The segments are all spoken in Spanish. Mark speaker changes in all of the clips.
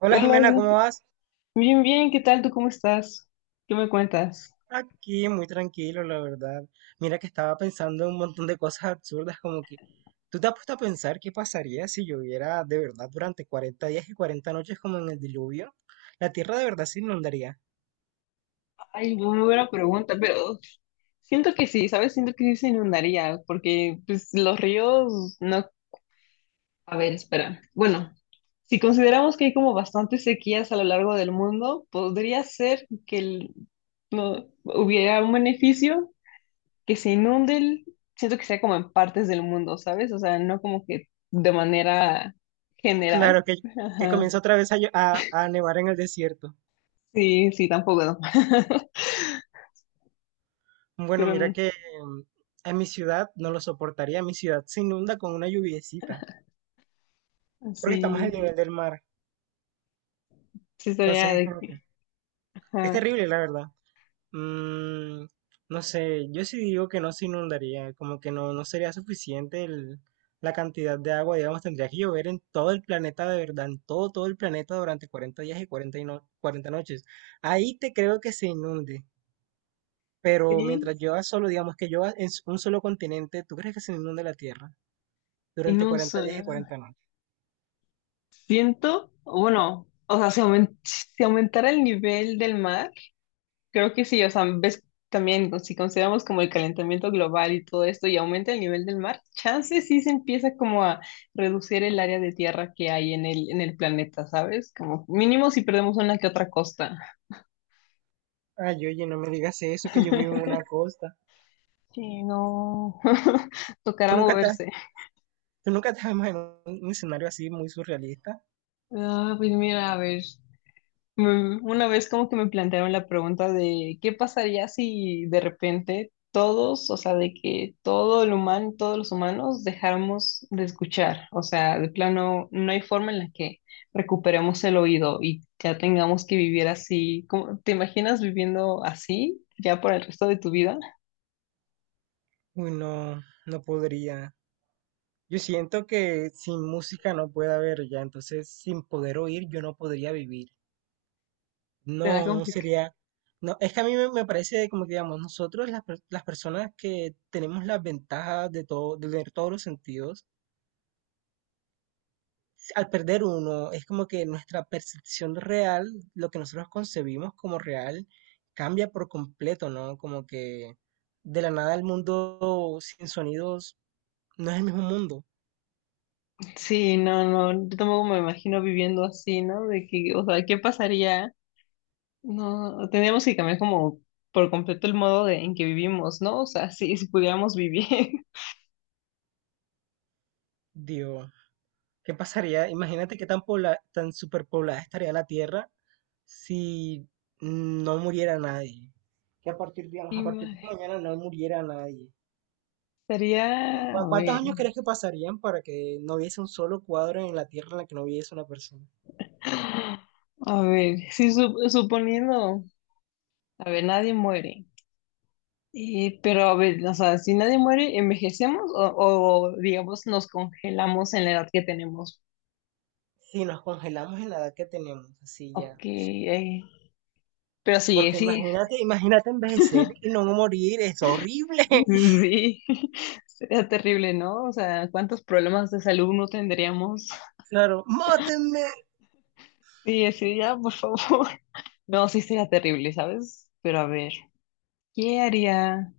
Speaker 1: Hola
Speaker 2: Hola,
Speaker 1: Jimena, ¿cómo vas?
Speaker 2: bien, bien, ¿qué tal? ¿Tú cómo estás? ¿Qué me cuentas?
Speaker 1: Aquí, muy tranquilo, la verdad. Mira que estaba pensando en un montón de cosas absurdas, como que tú te has puesto a pensar qué pasaría si lloviera de verdad durante 40 días y 40 noches como en el diluvio. La tierra de verdad se inundaría.
Speaker 2: Ay, no, muy buena pregunta, pero siento que sí, ¿sabes? Siento que sí se inundaría, porque pues los ríos no... A ver, espera. Bueno, si consideramos que hay como bastantes sequías a lo largo del mundo, podría ser que no, hubiera un beneficio que se inunde, siento que sea como en partes del mundo, ¿sabes? O sea, no como que de manera general.
Speaker 1: Claro que
Speaker 2: Ajá.
Speaker 1: comienza otra vez a nevar en el desierto.
Speaker 2: Sí, sí, tampoco, ¿no?
Speaker 1: Bueno,
Speaker 2: Pero
Speaker 1: mira que mm, en mi ciudad no lo soportaría, mi ciudad se inunda con una lluviecita, porque estamos
Speaker 2: así,
Speaker 1: al nivel del mar.
Speaker 2: sí estaría
Speaker 1: Entonces es
Speaker 2: de
Speaker 1: como que
Speaker 2: que,
Speaker 1: es
Speaker 2: ajá,
Speaker 1: terrible, la verdad. Mm, no sé, yo sí digo que no se inundaría, como que no, no sería suficiente la cantidad de agua, digamos, tendría que llover en todo el planeta de verdad, en todo, todo el planeta durante 40 días y 40 y no- 40 noches. Ahí te creo que se inunde, pero
Speaker 2: sí,
Speaker 1: mientras llueva solo, digamos que llueva en un solo continente, ¿tú crees que se inunde la Tierra
Speaker 2: y
Speaker 1: durante
Speaker 2: no
Speaker 1: 40
Speaker 2: uso,
Speaker 1: días y 40 noches?
Speaker 2: siento, o bueno, o sea, si, si aumentara el nivel del mar, creo que sí, o sea, ves también, pues, si consideramos como el calentamiento global y todo esto, y aumenta el nivel del mar, chance sí se empieza como a reducir el área de tierra que hay en el planeta, ¿sabes? Como mínimo si perdemos una que otra costa.
Speaker 1: Ay, oye, no me digas eso, que yo vivo en una costa.
Speaker 2: Sí, no,
Speaker 1: ¿Tú
Speaker 2: tocará
Speaker 1: nunca te has,
Speaker 2: moverse.
Speaker 1: Tú nunca te has imaginado un escenario así muy surrealista?
Speaker 2: Ah, pues mira, a ver. Una vez como que me plantearon la pregunta de qué pasaría si de repente todos, o sea, de que todo el humano, todos los humanos dejáramos de escuchar, o sea, de plano no hay forma en la que recuperemos el oído y ya tengamos que vivir así. ¿Cómo- te imaginas viviendo así ya por el resto de tu vida?
Speaker 1: Uy, no, no podría. Yo siento que sin música no puede haber ya, entonces sin poder oír yo no podría vivir.
Speaker 2: Será
Speaker 1: No, no
Speaker 2: complicado.
Speaker 1: sería, no, es que a mí me, me parece como que digamos, nosotros las personas que tenemos las ventajas de todo, de tener todos los sentidos, si, al perder uno, es como que nuestra percepción real, lo que nosotros concebimos como real, cambia por completo, ¿no? Como que de la nada el mundo sin sonidos no es el mismo mundo,
Speaker 2: Sí, no, no, yo tampoco me imagino viviendo así, ¿no? De que, o sea, ¿qué pasaría? No, tendríamos que cambiar como por completo el modo de, en que vivimos, ¿no? O sea, sí, si pudiéramos vivir.
Speaker 1: digo. ¿Qué pasaría? Imagínate qué tan, tan superpoblada estaría la Tierra si no muriera nadie. Que a partir
Speaker 2: Ima-
Speaker 1: de mañana no muriera nadie.
Speaker 2: Estaría,
Speaker 1: ¿Cuántos años crees que pasarían para que no hubiese un solo cuadro en la Tierra en la que no hubiese una persona?
Speaker 2: a ver, sí, suponiendo, a ver, nadie muere. Pero a ver, o sea, si nadie muere, ¿envejecemos o, digamos nos congelamos en la edad que tenemos?
Speaker 1: Si nos congelamos en la edad que tenemos, así
Speaker 2: Ok,
Speaker 1: ya.
Speaker 2: pero sí,
Speaker 1: Porque
Speaker 2: sí,
Speaker 1: imagínate, imagínate envejecer y no morir, es horrible.
Speaker 2: sí, sería terrible, ¿no? O sea, ¿cuántos problemas de salud no tendríamos?
Speaker 1: Claro, mátenme.
Speaker 2: Sí, así, ya, por favor. No, sí sería terrible, ¿sabes? Pero a ver, ¿qué haría?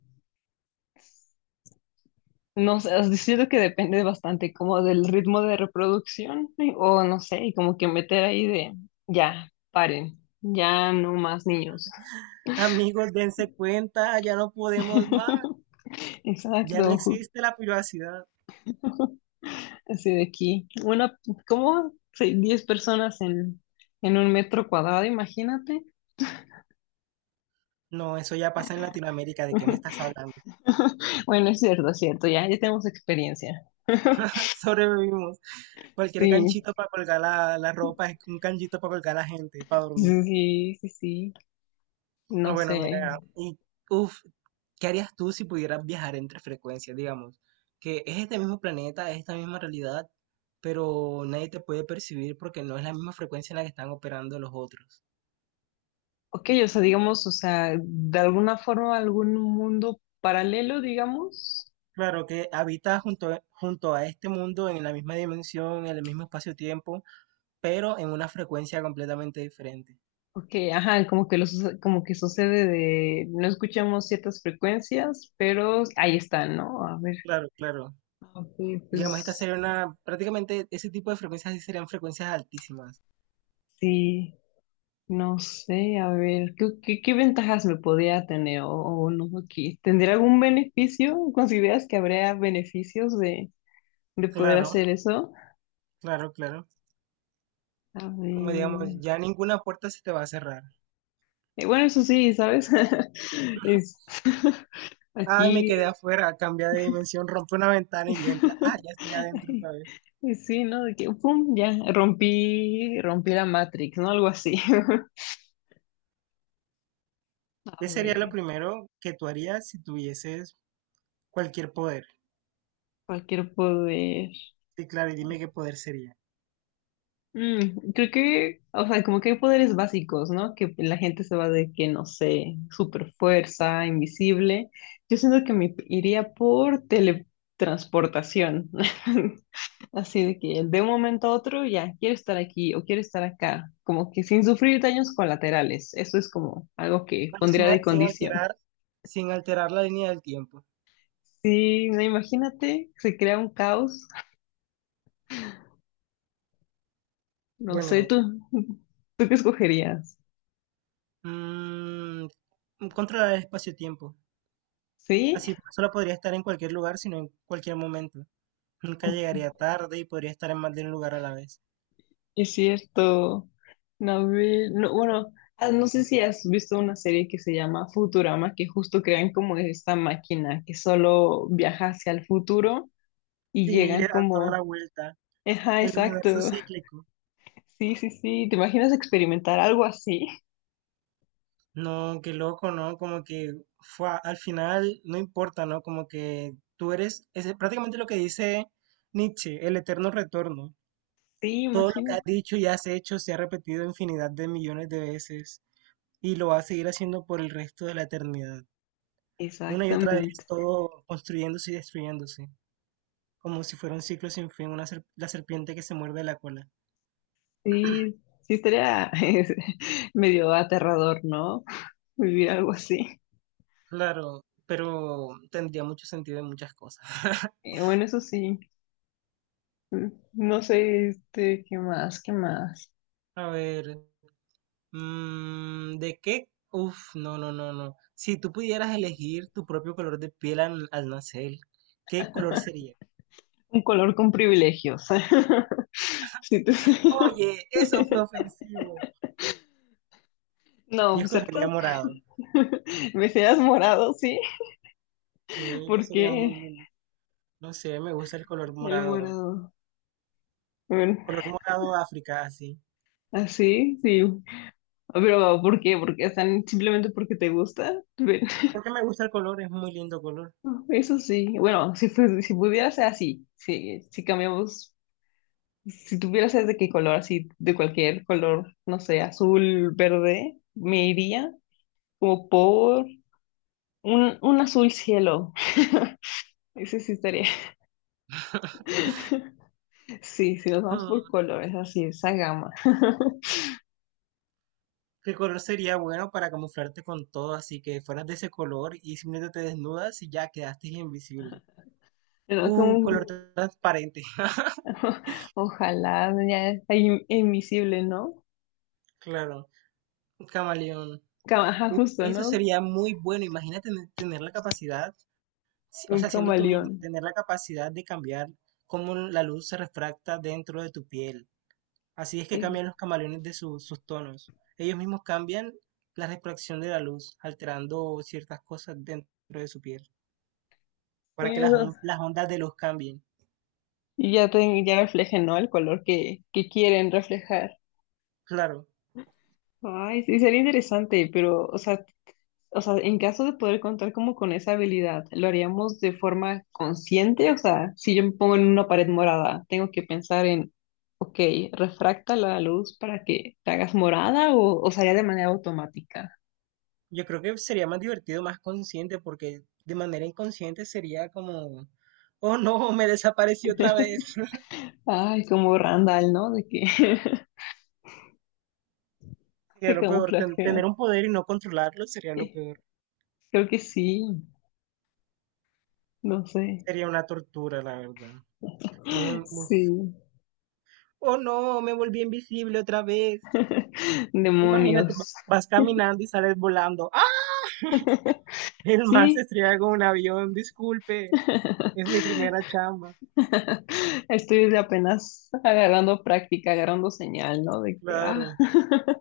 Speaker 2: No sé, os siento que depende bastante como del ritmo de reproducción y- o no sé, y como que meter ahí de, ya, paren, ya no más niños.
Speaker 1: Amigos, dense cuenta, ya no podemos más, ya no
Speaker 2: Exacto,
Speaker 1: existe la privacidad.
Speaker 2: así de aquí. Una, ¿cómo? Sí, 10 personas en un metro cuadrado, imagínate.
Speaker 1: No, eso ya pasa en Latinoamérica, ¿de qué me estás hablando?
Speaker 2: Bueno, es cierto, ya, ya tenemos experiencia.
Speaker 1: Sobrevivimos. Cualquier
Speaker 2: Sí,
Speaker 1: canchito para colgar la ropa es un canchito para colgar a la gente, para dormir.
Speaker 2: sí, sí, sí,
Speaker 1: Ah,
Speaker 2: no
Speaker 1: bueno,
Speaker 2: sé.
Speaker 1: mira, y uff, ¿qué harías tú si pudieras viajar entre frecuencias, digamos? Que es este mismo planeta, es esta misma realidad, pero nadie te puede percibir porque no es la misma frecuencia en la que están operando los otros.
Speaker 2: Ok, o sea, digamos, o sea, de alguna forma algún mundo paralelo, digamos.
Speaker 1: Claro que habitas junto, junto a este mundo en la misma dimensión, en el mismo espacio-tiempo, pero en una frecuencia completamente diferente.
Speaker 2: Ok, ajá, como que los, como que sucede de no escuchamos ciertas frecuencias, pero ahí está, ¿no? A ver,
Speaker 1: Claro, claro.
Speaker 2: ok,
Speaker 1: Digamos, esta
Speaker 2: pues
Speaker 1: sería una, prácticamente ese tipo de frecuencias sí serían frecuencias altísimas.
Speaker 2: sí, no sé, a ver, ¿qué ventajas me podría tener o no aquí? ¿Tendría algún beneficio? ¿Consideras que habría beneficios de poder
Speaker 1: Claro,
Speaker 2: hacer eso?
Speaker 1: claro, claro.
Speaker 2: A
Speaker 1: Como
Speaker 2: ver.
Speaker 1: digamos, ya ninguna puerta se te va a cerrar.
Speaker 2: Bueno, eso sí, ¿sabes? Es,
Speaker 1: Ay, me
Speaker 2: aquí,
Speaker 1: quedé afuera, cambia de dimensión, rompe una ventana y entra. Ah, ya estoy adentro otra
Speaker 2: ay,
Speaker 1: vez.
Speaker 2: pues sí, ¿no? De que, pum, ya, rompí la Matrix, ¿no? Algo así.
Speaker 1: ¿Qué
Speaker 2: A
Speaker 1: sería lo
Speaker 2: ver,
Speaker 1: primero que tú harías si tuvieses cualquier poder?
Speaker 2: cualquier poder.
Speaker 1: Sí, claro, y dime qué poder sería.
Speaker 2: Creo que, o sea, como que hay poderes básicos, ¿no? Que la gente se va de que, no sé, super fuerza, invisible. Yo siento que me iría por teletransportación. Así de que de un momento a otro ya quiero estar aquí o quiero estar acá. Como que sin sufrir daños colaterales. Eso es como algo que
Speaker 1: Claro,
Speaker 2: pondría de
Speaker 1: sin
Speaker 2: condición.
Speaker 1: alterar, sin alterar la línea del tiempo.
Speaker 2: Sí, no, imagínate, se crea un caos. No sé,
Speaker 1: Bueno,
Speaker 2: tú, ¿tú qué escogerías?
Speaker 1: mm, controlar el espacio-tiempo.
Speaker 2: ¿Sí?
Speaker 1: Así solo podría estar en cualquier lugar, sino en cualquier momento. Nunca llegaría tarde y podría estar en más de un lugar a la vez.
Speaker 2: Es cierto. No, no, bueno, no sé si has visto una serie que se llama Futurama, que justo crean como esta máquina que solo viaja hacia el futuro y
Speaker 1: Sí, y le
Speaker 2: llegan
Speaker 1: dan toda la
Speaker 2: como,
Speaker 1: vuelta.
Speaker 2: ajá,
Speaker 1: El universo
Speaker 2: exacto.
Speaker 1: cíclico.
Speaker 2: Sí, sí, sí. ¿Te imaginas experimentar algo así?
Speaker 1: No, qué loco, ¿no? Como que fue, al final no importa, ¿no? Como que tú eres, es prácticamente lo que dice Nietzsche, el eterno retorno.
Speaker 2: Sí,
Speaker 1: Todo lo que has
Speaker 2: imagínate.
Speaker 1: dicho y has hecho se ha repetido infinidad de millones de veces y lo va a seguir haciendo por el resto de la eternidad. Una y otra vez,
Speaker 2: Exactamente.
Speaker 1: todo construyéndose y destruyéndose, como si fuera un ciclo sin fin, una la serpiente que se muerde la cola.
Speaker 2: Sí, sí estaría es, medio aterrador, ¿no? Vivir algo así.
Speaker 1: Claro, pero tendría mucho sentido en muchas cosas.
Speaker 2: Bueno, eso sí. Mm, No sé, este, ¿qué más? ¿Qué más?
Speaker 1: A ver, ¿de qué? Uf, no, no, no, no. Si tú pudieras elegir tu propio color de piel al, al nacer, ¿qué color sería?
Speaker 2: Un color con privilegios. Si tú-
Speaker 1: Oye, eso fue ofensivo.
Speaker 2: no,
Speaker 1: Yo
Speaker 2: pues,
Speaker 1: escogería
Speaker 2: ¿cierto?
Speaker 1: morado.
Speaker 2: Me seas morado, sí,
Speaker 1: Sí, yo sería muy
Speaker 2: porque
Speaker 1: lindo. No sé, me gusta el color
Speaker 2: el
Speaker 1: morado.
Speaker 2: morado? Bueno,
Speaker 1: Color morado África, así.
Speaker 2: así, sí. Pero ¿por qué? Porque están simplemente porque te gusta. Ven,
Speaker 1: Porque me gusta el color, es muy lindo color.
Speaker 2: eso sí. Bueno, si, si pudiera ser así, sí, si cambiamos, si tuviera ser de qué color, así, de cualquier color, no sé, azul, verde, me iría como por un azul cielo. Ese sí estaría. Sí, si nos vamos por colores, así, esa gama.
Speaker 1: ¿Qué color sería bueno para camuflarte con todo? Así que fueras de ese color y simplemente te desnudas y ya quedaste invisible.
Speaker 2: Pero como,
Speaker 1: Color
Speaker 2: un-
Speaker 1: transparente.
Speaker 2: ojalá ya es invisible, ¿no?
Speaker 1: Claro, camaleón.
Speaker 2: Cam- ajá, justo,
Speaker 1: Eso
Speaker 2: ¿no?
Speaker 1: sería muy bueno. Imagínate tener la capacidad, o
Speaker 2: Un
Speaker 1: sea, siendo tú misma,
Speaker 2: camaleón.
Speaker 1: tener la capacidad de cambiar cómo la luz se refracta dentro de tu piel. Así es que
Speaker 2: Eh,
Speaker 1: cambian los camaleones de sus tonos. Ellos mismos cambian la refracción de la luz, alterando ciertas cosas dentro de su piel,
Speaker 2: Sí,
Speaker 1: para que las,
Speaker 2: esos-
Speaker 1: las ondas de luz cambien.
Speaker 2: y ya, te, ya reflejen, ¿no? El color que quieren reflejar.
Speaker 1: Claro,
Speaker 2: Ay, sí, sería interesante, pero, o sea, en caso de poder contar como con esa habilidad, ¿lo haríamos de forma consciente? O sea, si yo me pongo en una pared morada, tengo que pensar en, ok, refracta la luz para que te hagas morada o sería de manera automática.
Speaker 1: yo creo que sería más divertido, más consciente, porque de manera inconsciente sería como, oh no, me desapareció otra vez.
Speaker 2: Ay, como Randall, ¿no? De que
Speaker 1: Sería
Speaker 2: se
Speaker 1: lo peor, tener
Speaker 2: camuflajea.
Speaker 1: un poder y no controlarlo sería lo
Speaker 2: Eh,
Speaker 1: peor.
Speaker 2: Creo que sí, no sé.
Speaker 1: Sería una tortura, la verdad. Uf.
Speaker 2: Sí.
Speaker 1: Oh no, me volví invisible otra vez. Imagínate,
Speaker 2: Demonios.
Speaker 1: vas caminando y sales volando. ¡Ah! El mar se
Speaker 2: Sí.
Speaker 1: estrella con un avión, disculpe, es mi primera chamba.
Speaker 2: Estoy de apenas agarrando práctica, agarrando señal, ¿no? De que, ah,
Speaker 1: Claro.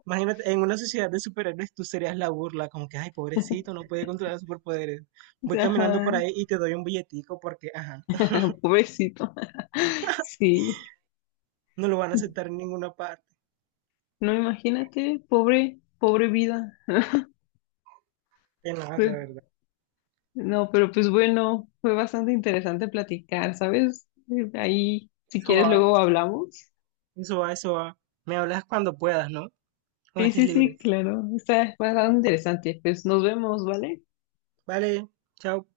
Speaker 1: Imagínate, en una sociedad de superhéroes tú serías la burla, como que, ay, pobrecito, no puede controlar superpoderes. Voy caminando por
Speaker 2: ajá,
Speaker 1: ahí y te doy un billetico porque, ajá,
Speaker 2: pobrecito. Sí,
Speaker 1: no lo van a aceptar en ninguna parte.
Speaker 2: no imagínate, pobre, pobre vida.
Speaker 1: Que no, la
Speaker 2: Pe-
Speaker 1: verdad.
Speaker 2: no, pero pues bueno, fue bastante interesante platicar, ¿sabes? Ahí, si
Speaker 1: Eso
Speaker 2: quieres,
Speaker 1: va,
Speaker 2: luego hablamos.
Speaker 1: eso va, eso va. Me hablas cuando puedas, ¿no? Cuando
Speaker 2: Sí,
Speaker 1: estés
Speaker 2: sí, sí,
Speaker 1: libre.
Speaker 2: claro, está bastante interesante. Pues nos vemos, ¿vale?
Speaker 1: Vale, chao.